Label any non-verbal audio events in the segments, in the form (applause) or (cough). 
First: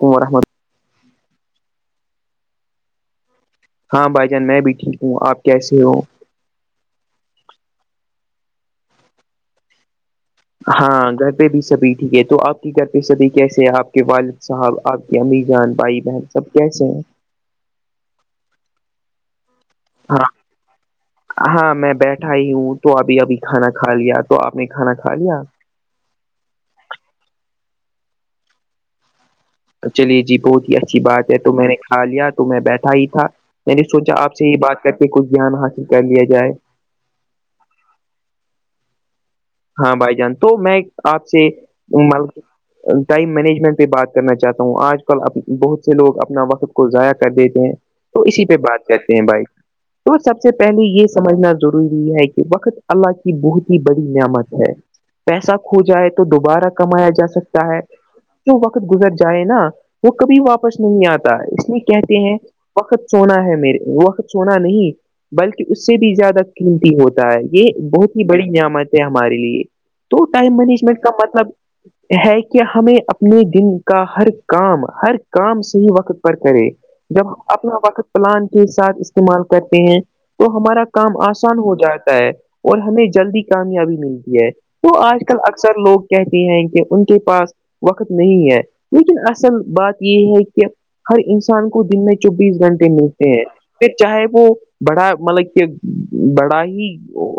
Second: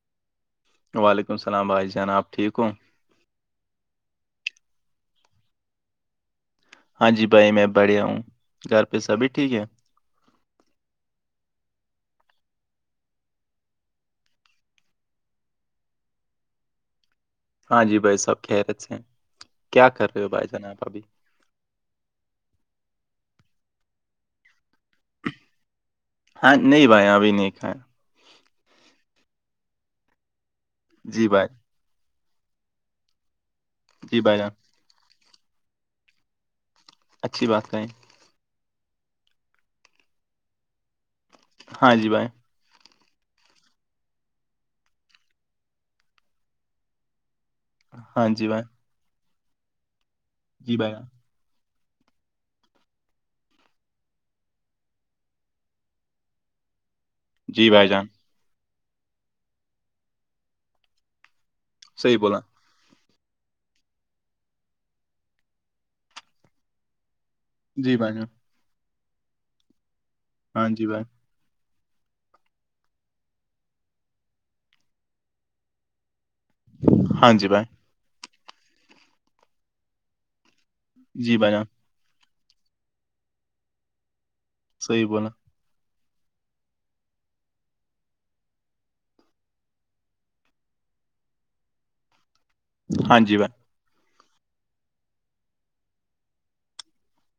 عمر احمد (unintelligible) وعلیکم السلام بھائی جناب ٹھیک ہوں ہاں بھائی جان میں بھی ٹھیک ہوں آپ کیسے ہو ہاں جی بھائی میں بڑیا ہوں گھر پہ سبھی ٹھیک ہے ہاں گھر پہ بھی سبھی ٹھیک ہے تو آپ کے گھر پہ سبھی کیسے ہیں آپ کے والد صاحب آپ کے امر جان بھائی بہن سب کیسے ہیں ہاں جی بھائی سب خیرت سے ہیں کیا کر رہے ہاں ہو بھائی جناب ابھی ہاں میں بیٹھا ہی ہوں تو ابھی ابھی کھانا کھا لیا تو آپ نے کھانا کھا لیا ہاں نہیں بھائی ابھی نہیں کھا ہے چلیے جی بہت ہی اچھی جی بات ہے بھائی تو میں نے کھا لیا تو میں بیٹھا ہی تھا میں نے سوچا جی آپ بھائی جان سے یہ بات کر کے کچھ دھیان حاصل کر لیا جائے اچھی بات کہیں ہاں بھائی جان تو میں آپ سے ہاں جی م بھائی ٹائم مینجمنٹ پہ بات کرنا چاہتا ہوں آج کل بہت سے لوگ اپنا وقت کو ضائع کر دیتے ہیں تو ہاں اسی جی پہ بھائی بات کرتے ہیں بھائی تو سب سے جی پہلے بھائی جان یہ سمجھنا ضروری یہ ہے کہ وقت اللہ کی بہت ہی بڑی نعمت پیسہ کھو جائے تو دوبارہ کمایا جا سکتا جی ہے بھائی جان جو وقت گزر جائے نا وہ کبھی واپس نہیں آتا اس لیے صحیح کہتے ہیں بولا وقت سونا ہے میرے وقت سونا نہیں بلکہ اس سے بھی زیادہ قیمتی ہوتا ہے یہ جی بھائی بہت ہی جان بڑی نعمت ہے ہمارے لیے تو ٹائم ہاں جی مینجمنٹ بھائی کا مطلب ہے کہ ہمیں اپنے دن کا ہر کام ہر کام صحیح وقت کرے جب ہاں جی بھائی اپنا وقت پلان کے ساتھ استعمال کرتے ہیں تو ہمارا کام جی بھائی آسان جان ہو جاتا ہے اور ہمیں جلدی کامیابی ملتی ہے تو صحیح آج بولا کل اکثر لوگ کہتے ہیں کہ ان کے پاس وقت نہیں ہے لیکن اصل بات یہ ہے کہ ہر انسان کو دن میں چوبیس گھنٹے ہاں ملتے جی ہیں بھائی پھر چاہے وہ بڑا مطلب کہ بڑا ہی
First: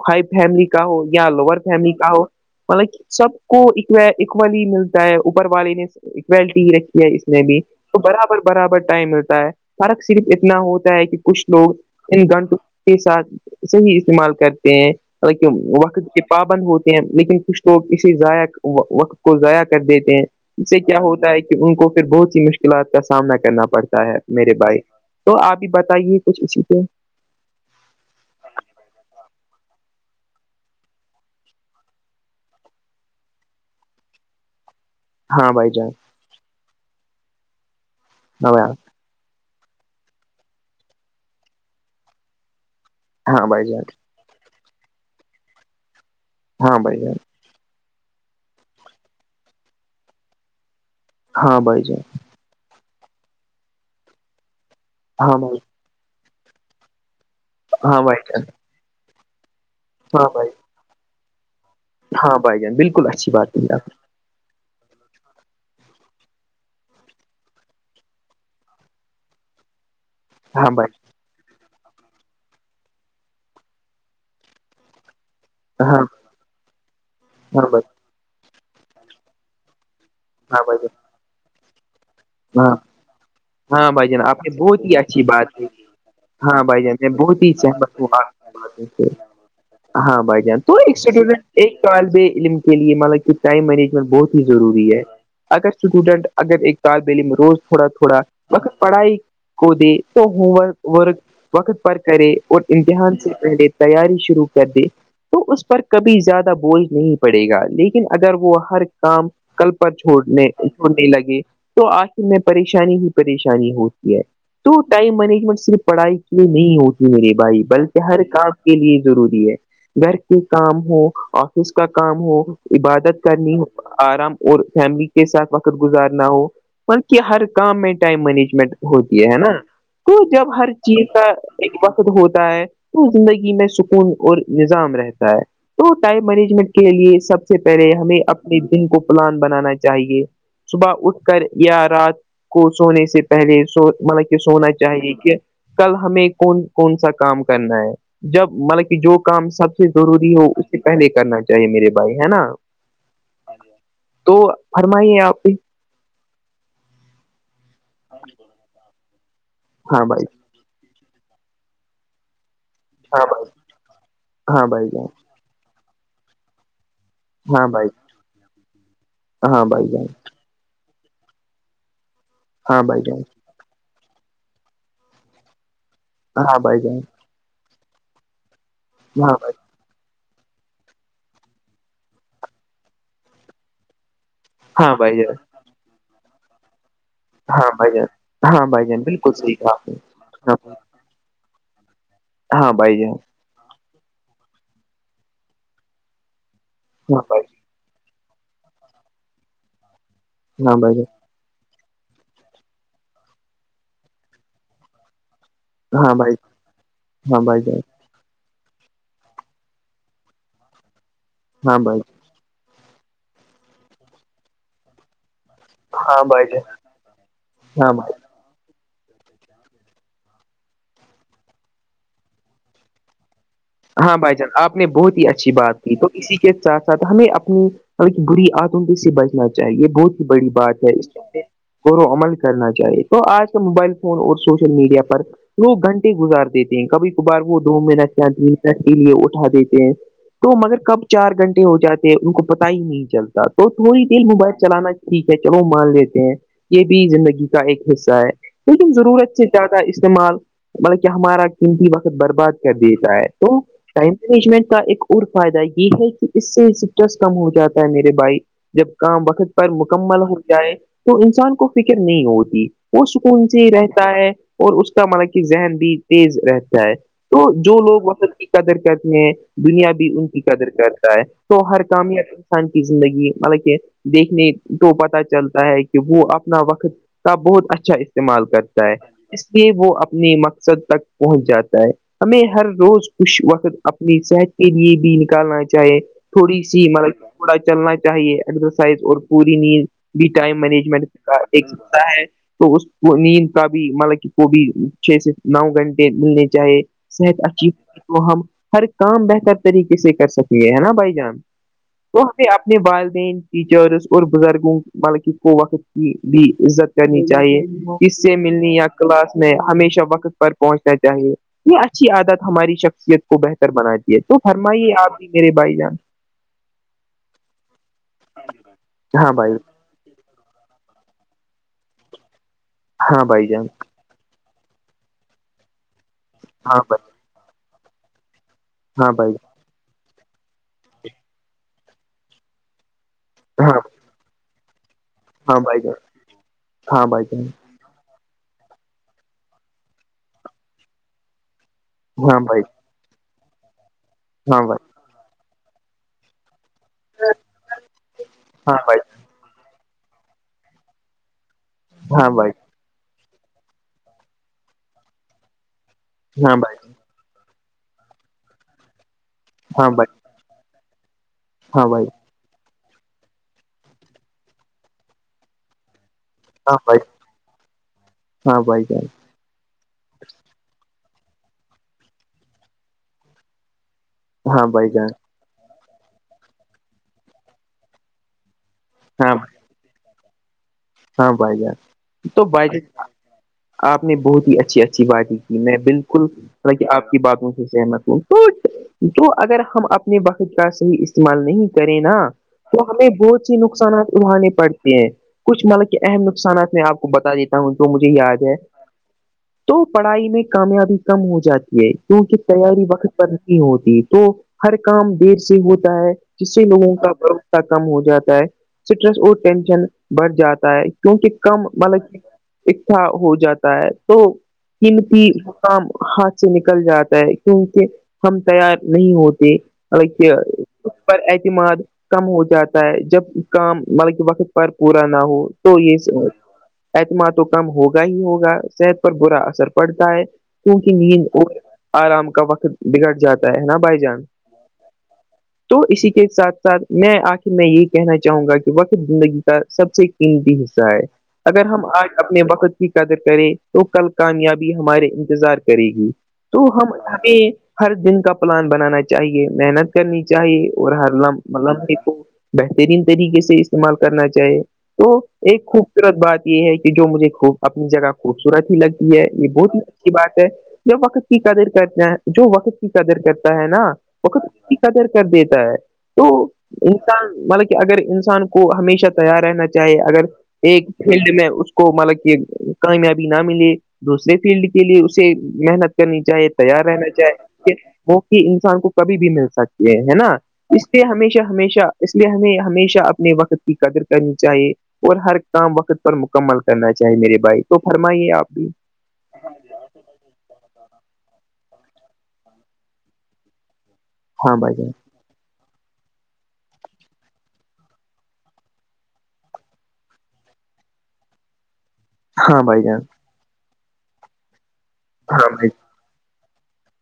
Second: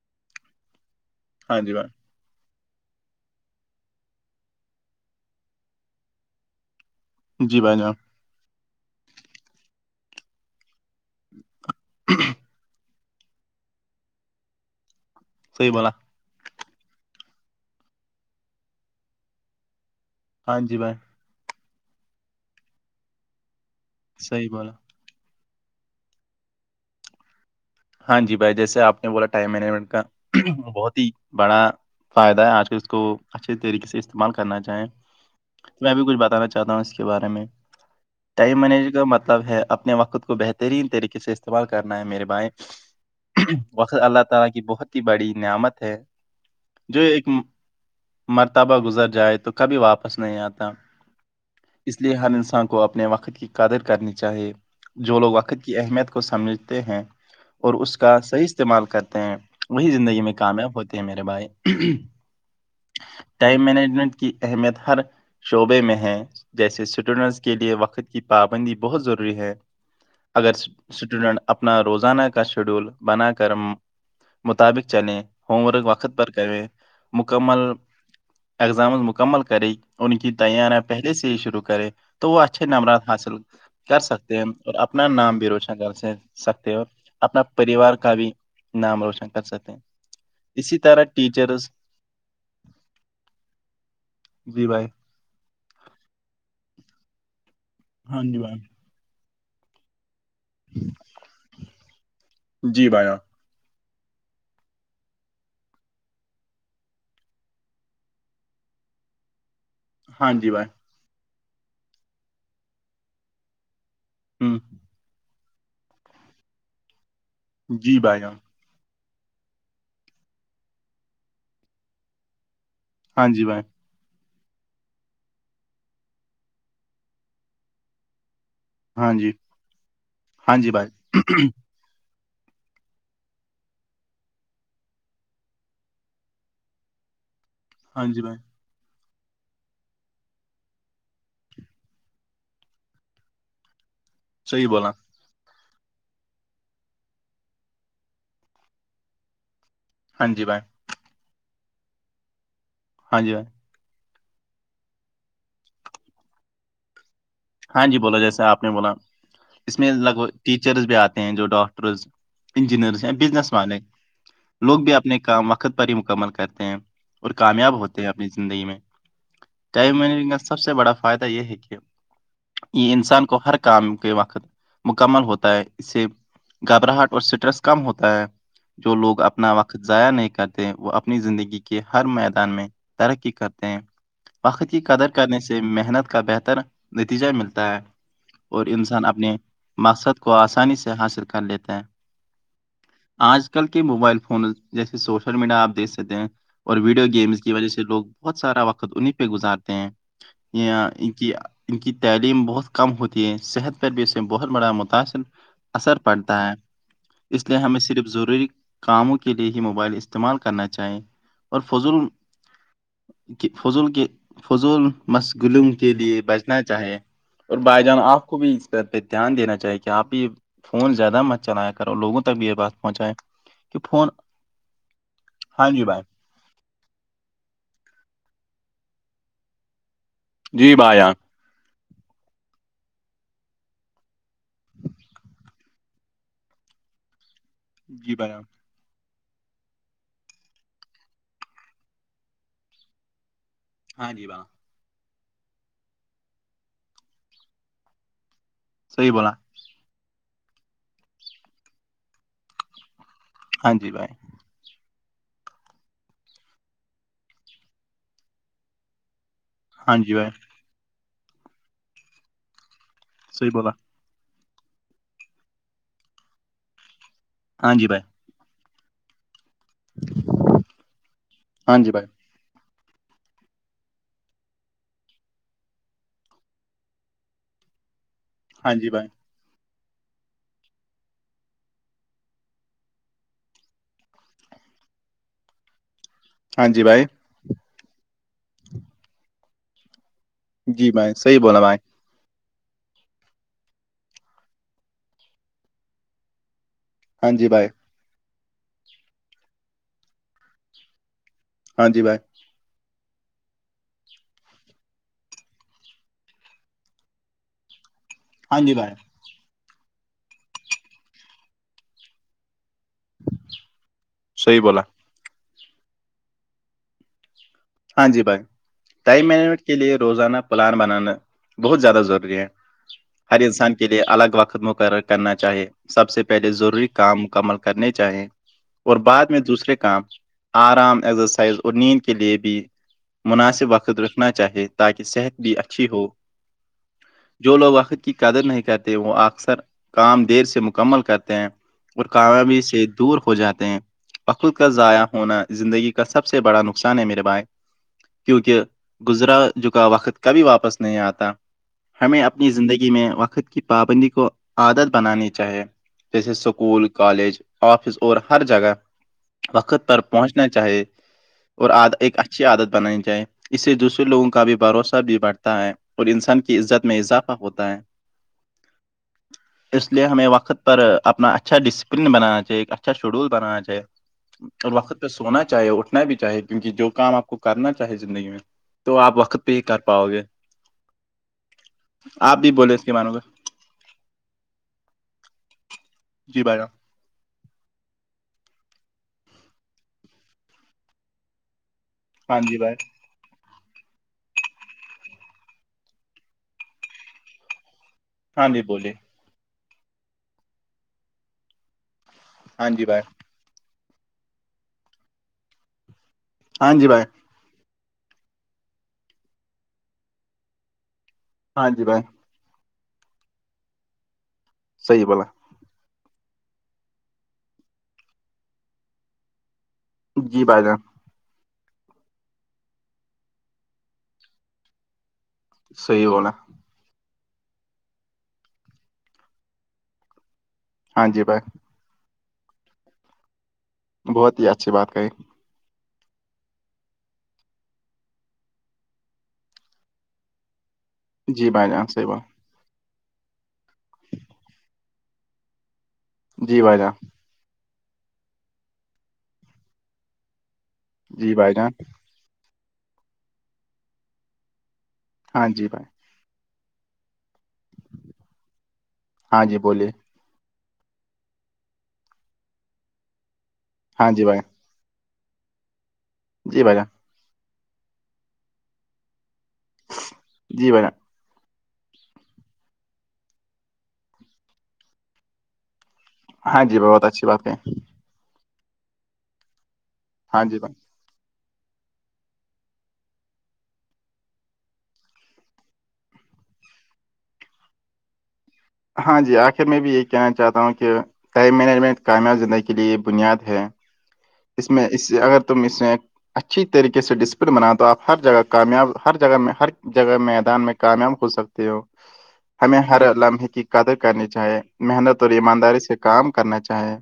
ہائی فیملی کا ہو یا لوور ہاں جی فیملی بھائی کا ہو مطلب سب کو اکوالی ملتا ہے اوپر والے نے اکولٹی رکھی ہے میں بھی جی بھائی جان تو برابر برابر ٹائم ملتا ہے فرق صرف اتنا ہوتا ہے کہ کچھ لوگ ان گنٹ کے ساتھ صحیح استعمال کرتے ہیں مطلب کہ صحیح بولا وقت کے پابند ہوتے ہیں لیکن کچھ لوگ اسی ضائعق وقت کو ضائع کر دیتے ہیں ہاں اس جی سے بھائی کیا ہوتا ہے کہ ان کو پھر بہت سی مشکلات کا سامنا کرنا پڑتا ہے صحیح میرے بولا بھائی تو آپ ہی بتائیے کچھ اسی سے ہاں جی بھائی جیسے آپ نے بولا ٹائم مینجمنٹ کا بہت ہی بڑا فائدہ ہے آج کل اس کو اچھے طریقے سے استعمال کرنا چاہیں ہاں بھائی جان میں بھی کچھ بتانا چاہتا ہوں اس کے بارے میں ہاں ٹائم بھائی مینج کا مطلب ہے اپنے وقت کو بہترین طریقے سے استعمال کرنا ہے میرے بھائی ہاں بھائی جان وقت اللہ تعالی کی بہت ہی بڑی نعمت ہے ہاں بھائی جو جان ایک مرتبہ گزر جائے تو کبھی واپس نہیں آتا ہاں بھائی اس جان لیے ہر انسان کو اپنے وقت کی قدر کرنی چاہیے جو لوگ ہاں بھائی وقت کی اہمیت کو سمجھتے ہیں اور اس ہاں کا بھائی جان صحیح استعمال کرتے ہیں وہی زندگی ہاں میں بھائی کامیاب ہوتے ہیں میرے بھائی ہاں بھائی جان بالکل اچھی بات ٹائم کی آپ مینجمنٹ کی اہمیت ہر شعبے میں ہیں جیسے اسٹوڈنٹس کے لیے وقت کی پابندی بہت ضروری ہے اگر نے۔ ہاں بھائی اسٹوڈنٹ اپنا روزانہ شیڈول بنا کر مطابق چلیں ہووم ورک ہاں وقت پر کریں ہاں مکمل بھائی اگزامز مکمل کرے ان کی ہاں بھائی تیاریاں جان پہلے سے ہی شروع کرے تو وہ اچھے ہاں نمبرات حاصل ہاں کر بھائی جان سکتے ہیں آپ نے اور بہت ہی اپنا اچھی نام بھی بات کی روشن کر ہاں سکتے ہیں بھائی اور جان میں بہت اپنا ہی پریوار سہمت ہوں کا آپ بھی کی باتوں نام سے روشن کر سکتے ہیں ہاں بھائی جان تو اسی ایک طرح اسٹوڈنٹ ٹیچرس ایک طالب علم کے لیے مطلب کہ ٹائم مینجمنٹ بہت ہی جی بھائی ضروری ہے اگر اسٹوڈنٹ اگر ایک طالب علم روز تھوڑا تھوڑا ہاں جی بھائی وقت پڑھائی کو دے وہ ہوم ورک ورک وقت پر کرے اور جی بھائی امتحان سے پہلے تیاری شروع کر دے تو اس پر کبھی زیادہ بوجھ نہیں پڑے گا لیکن اگر وہ ہر کام کل پر ہاں چھوڑنے جی بھائی چھوڑنے لگے تو آخر میں پریشانی ہی پریشانی ہوگی ہ تو ٹائم مینجمنٹ صرف پڑھائی کے لیے نہیں ہوتی میرے بھائی جی بلکہ ہر بھائی کام کے لیے ضروری ہے گھر کے کام ہو آفس کا کام ہو عبادت ہاں جی کرنی بھائی ہو آرام اور فیملی کے ساتھ وقت گزارنا ہو مطلب ہر کام میں ٹائم مینجمنٹ ہاں ہوتی جی ہے نا تو جب ہاں جی ہر بھائی چیز کا ایک وقت ہوتا ہے تو زندگی میں سکون اور نظام رہتا ہے تو ہوتا ہے مینجمنٹ کے لیے سب سے پہلے ہاں ہمیں جی بھائی اپنے دن کو پلان بنانا چاہیے صبح اٹھ کر یا رات کو سونے سے پہلے سو مطلب کہ صحیح سونا بولا چاہیے کہ کل ہمیں کون کون سا کام کرنا ہے جب مطلب کہ جو کام سب ہاں ضروری جی ہو بھائی اس سے پہلے کرنا چاہیے میرے بھائی ہے نا ہاں جی ہاں تو فرمائیے آپ کی ہاں جی بولا جیسا آپ نے بولا اس میں ہاں لگ بھائی بھگ ٹیچرز بھی آتے ہیں جو ڈاکٹرز انجینئرس ہیں ہاں بھائی بزنس والے ہاں لوگ بھائی بھی جان اپنے کام وقت پر ہی مکمل کرتے ہیں اور ہاں کامیاب بھائی ہوتے ہیں اپنی زندگی میں ہاں بھائی ٹائم جان مینجن کا سب سے بڑا فائدہ یہ ہے کہ ہاں یہ بھائی جان انسان کو ہر کام کے وقت مکمل ہوتا ہے اس سے ہاں بھائی جان گھبراہٹ اور اسٹریس کم ہوتا ہے جو لوگ ہاں اپنا بھائی وقت ضائع نہیں کرتے وہ اپنی زندگی کے ہر میدان میں ترقی کرتے ہیں وقت کی ہاں قدر بھائی جان کرنے سے محنت کا بہتر نتیجا ملتا ہاں ہے بھائی جان اور ہاں بھائی جان انسان بالکل اپنے صحیح کہا آپ نے مقصد کو آسانی سے حاصل کر لیتے ہیں ہاں بھائی ج آج کل کے موبائل فون جیسے سوشل میڈیا آپ دیکھ سکتے ہیں اور ویڈیو ہاں گیمس بھائی کی وجہ سے لوگ بہت سارا وقت انیں پہ گزارتے ہیں جان یہ ہاں بھائی ان کی ان کی تعلیم بہت کم ہوتی ہے صحت پر بھی اسے بہت بڑا متاثر اثر ہاں بھائی جان پڑتا ہے ہاں بھائی ہاں اس لیے بھائی ہمیں جان صرف ضروری کاموں کے لئے ہی موبائل استعمال کرنا چاہیں اور ہاں بھائی فضول کہ فضول کے فضول مشغلوم کے لیے ہاں ب بھائی نا چاہیے اور بائی ہاں جان بھائی آپ کو بھی اس پر پہ دھیان دینا چاہیے کہ آپ یہ فون زیادہ مت چلایا کرو لوگوں تک بھی یہ بات پہنچاائے ہاں بھائی جان آپ نے بہت ہی اچھی ہاں بات جی کی بھائی تو اسی کے ساتھ ساتھ ہمیں اپنی ایک بری آتمی سے بچنا چاہیے بہت بڑی جی بات ہے بھائی اس جان اور و عمل کرنا چاہیے تو آج کے موبائل فون اور سوشل میڈیا پر لوگ گھنٹے گزار دیتے ہیں کبھی کبھار وہ دوم من آ جی بھائی جان، ہیں کے لیے اٹھا دیتے ہیں تو مگر کب چار گھنٹے ہو جاتے ان کو پتا ہی نہیں چلتا تو تھوڑی ہاں دیر جی بھائی موبائل چلانا ٹھیک ہے چلو مان لیتے ہیں یہ بھی زندگی کا ایک حصہ ہے لیکن صحیح بولا ضرورت سے زیادہ استعمال مطلب کہ ہمارا قیمتی وقت برباد کر دیتا ہے تو ہاں جی بھائی ٹائم مجمنٹ کا ایک اور فائدہ یہ ہے کہ اس سے اسٹریس کم ہو جاتا ہے میرے بھائی جب کام وقت ہاں جی مکمل بھائی ہو جائے تو انسان کو فکر نہیں ہوتی وہ سکون صحیح سے بولا رہتے ہے اور اس کا مطلب کہ ذہن بھی تیز رہتا ہے تو ہاں جو جی بھائی لوگ مس قدر کرتی ہیں دنیا بھی ان کی قدر کرتا ہے تو ہاں ہر جی بھائی کامیاب کی زندگی مطلب کہ دیکھنے تو پتہ چلتا ہے کہ وہ اپنا وقت کا بہت اچھا استعمال ہاں کرتا جی ہے بھائی اس لیے وہ اپنے مقصد تک پہنچ جاتا ہے ہمیں ہر روز کچھ وقت اپنی صحت کے لیے بھی نکالنا چاہے تھوڑی ہاں جی سی بھائی مطلب تھوڑا چلنا چاہیے ایکزرسائز اور پوری نیند بھی ٹائم جی مینجمنٹ بھائی صحیح بولا ایک بھائی کرتا ہے تو اس نیند کا بھی مطلب کہ کو بھی چھ سے نو گھنٹے ملنے چاہے ہاں صحت جی بھائی اچھی تو ہم ہر کام بہتر طریقے سے کر سکیںے ہے نا بھائی جانں ے ہاں جی بھائی اپنے والدین ٹیچرس اور بزرگوں ملک کو وقت کی بھی عزت کرنی چاہیے کس سے ہاں جی ملنی یا بھائی کلاس میں ہمیشہ وقت پر پہنچنا چاہیے یہ اچھی عادت ہماری شکل یت کو بہتر بناتی ہے تو صحیح بولا فرمائیے آپ بھی میرے بھائی جان ہاں جی بھائی ٹائم ہاں بھائی مینجمنٹ کے لیے روزانہ پلان بنانا بہت زیادہ ضروری ہے ہاں ہر بھائی جان انسان کے لیے الگ وقت مقرر کرنا چاہیے سب سے پہلے ہاں ضروری بھائی کام مکمل کرنے چاہیں اور ہاں بعد بھائی میں دوسرے کام آرام ایزرسائز اور نیند کے لیے بھی مناسب ہاں وقت رکھنا چاہیے تاکہ صحت بھی ہاں بھائی اچھی جان ہو ہاں بھائی جان جو لوگ وقت کی قدر نہیں کرتے وہ اکثر کام دیر سے مکمل کرتے ہیں اور ہاں کامیابی بھائی سے دور ہو جاتے ہیں بخود ہاں کا ضائع ہونا زندگی کا سب سے بڑا نقصان ہے میرے بائے کیونکہ بھائی گزرا جکا وقت کبھی واپس نہیں آتا ہمیں ہاں اپنی بھائی زندگی میں وقت کی پابندی کو عادت بنانی چاہیے جیسے ہاں بھائی سکول کالج آفس اور ہر جگہ وقت ہاں پر بھائی پہنچنا چاہے اور ہاں آد ایکچ عادت بنانی چاہی اس سے دوسرے لوگوں کا بھی بھروسہ بھی بڑھتا ہے اور انسان کی عزت میں بھائی اضافہ ہوتا ہے ہاں بھائی ہاں بھائی ہاں بھائی جان اس لیے ہمیں وقت پر اپنا اچھا ڈسپلن بنانا چاہے ایک اچھا شیڈول بنانا چاہے ہاں اور بھائی وقت پہ جان سونا چاہے اٹھنا بھی چاہے کیونکہ جو کام آپ کو کرنا چاہے زندگی میں تو آپ ہاں وقت پہ ہی کر پاؤ گے ہاں بائی جان آپ تو بھی بائی بولے ج اس کے مانو گے آپ نے بہت ہی اچھی اچھی باتیں کی میں بالکل جی بھائی جان، آپ کی باتوں سے سہمت ہوں تو تو اگر ہم اپنے وقت کا صحیح استعمال نہیں کریں نا ہاں جی بھائی تو ہمیں بہت سی نقصانات ابھانے پڑتے ہیں کچھ مطلب کہ اہم نقصانات میں آپ کو بتا دیتا ہوں جو مجھے یاد ہاں ہے جی بولیے تو پڑھائی میں کامیابی کم ہو جاتی ہے کیونکہ ہاں تیاری جی بھائی وقت نہیں ہوتی تو ہر کام دیر سے ہوتا ہے جس سے ہاں جی لوگوں بھائی کا کم ہو جاتا ہے اسٹریس اور ٹینشن بڑھ جاتا ہے کیونکہ کم ہاں جی بھائی ملب اھا ہو جاتا ہے تو انن صحیح بولا کی کام ہاتھ سے نکل جاتا ہے کیونکہ ہم تیار نہیں ہوتے مطلب کہ جی بھائی جان پر اعتماد کم ہو جاتا ہے جب کام مطلب کہ وقت پر پورا نہ ہو تو یہ صحیح س بولا اعتما تو کم ہوگا ہی ہوگا صحت پر برا اثر پڑتا ہے کیونکہ ہاں جی نیند بھائی اور آرام کا وقت بگڑ جاتا ہے نا بھائی جان بہت ہی اچھی بات کہی تو اسی کے ساتھ ساتھ میں آخر میں یہی کہنا چاہوں گا کہ وقت زندگی سب سے قیمتی حصہ ہے جی اگر بھائی ہم جان صحیح آج بات اپنے وقت کی قدر کرے تو کل کامیابی ہمارے انتظار کرے گی جی تو بھائی ہم جان ہر دن کا پلان بنانا چاہیے محنت کرنی چاہیے اور ہر جی لم بھائی جان لمحبے کو بہترین طریقے سے استعمال کرنا چاہیے تو ہاں ایک جی بھائی خوبصورت بات یہ ہے کہ جو مجھے خوب اپنی جگہ خوبصورت ہی لگتی ہے ہاں یہ جی بولیے بہت بات ہے وقت کی قدر کرتے ہیں جو وقت کی قدر کرتا ہے نا ہاں جی بھائی وقت کی قدر کر دیتا ہے تو جی بھیا انسان مطلب کہ اگر انسان کو ہمیشہ تیار رہنا چاہیے اگر جی بھائی ایک جان فیلڈ میں اس کو مطلب کہ کامیابی نہ ملے دوسرے فیلڈ کے لیے اسے محنت کرنی چاہے ہاں جی تیار بھائی، بہت رہنا اچھی چاہیے بات ہے کہ وہی انسان کو کبھی بھی مل سکتی ہے ہے نا ہاں جی بھائی اس ہمیشہ ہمیشہ اس لیے ہمیں ہمیشہ اپنے وقت کی قدر کرنی چاہیے اور ہر کام وقت پر مکمل کرنا چاہیے میرے بھائی تو فرمائیے آپ بھی ہاں جی آخر میں بھی یہ کہنا چاہتا ہوں کہ ٹائم مینجمنٹ کامیاب زندگی کے لیے بنیاد ہے ہاں اس بھائی میں جان اس اگر تم اس میں اچھی طریقے سے ڈسپلن بناات دو آپ ہر جگہ کامیاب ہر جگہ میں ہر جگہ میدان میں کامیاب ہو سکتے ہو ہاں ہمیں بھائی جان ہر لمحے کی قدر کرنی چاہیے محنت اور ہاں بھائی ایمانداری سے کام کرنا چاہیں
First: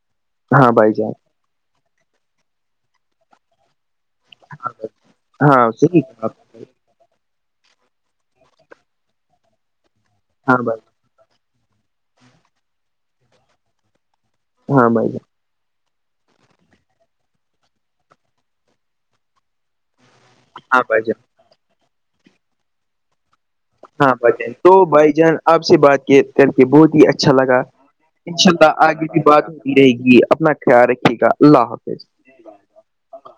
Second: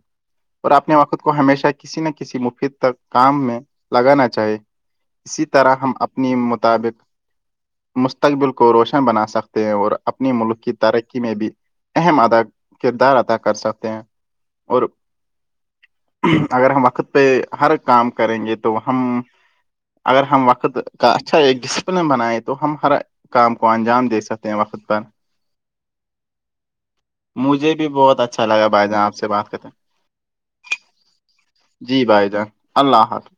ہاں اور بھائی اپنے جان وخود کو ہمیشہ کسی نہ کسی مفید تک کام میں لگانا چاہ چاہ اسی ہاں طرح ہم صحیح کہا اپنی آپ نے۔ مطابق مستقبل کو روشن بنا سکتے ہیں اور اپنے ملک ہاں کی بھائی ترقی میں بھی اہم ادا کردار ادا کر سکتے ہیں اور ہاں اگر ہم وقت پہ ہر کام کریں گے تو ہم اگر ہم وقت ہاں بھائی کا جان اچھا ڈسپلن بنائیں تو ہم ہر کام کو انجام ہاں دے بھائی سکتے جان ہیں تو وقت پر بھائی جان آپ سے بات کر کے بہت ہی اچھا لگا مجھے بھی بہت اچھا انشاء لگا اللہ بھائی جان آگے آپ بھی سے بات کرتے ہوتی رہے گی اپنا خیال رکھیے گا اللہ ہیں۔ جی حافظ بھائی جان اللہ حافظ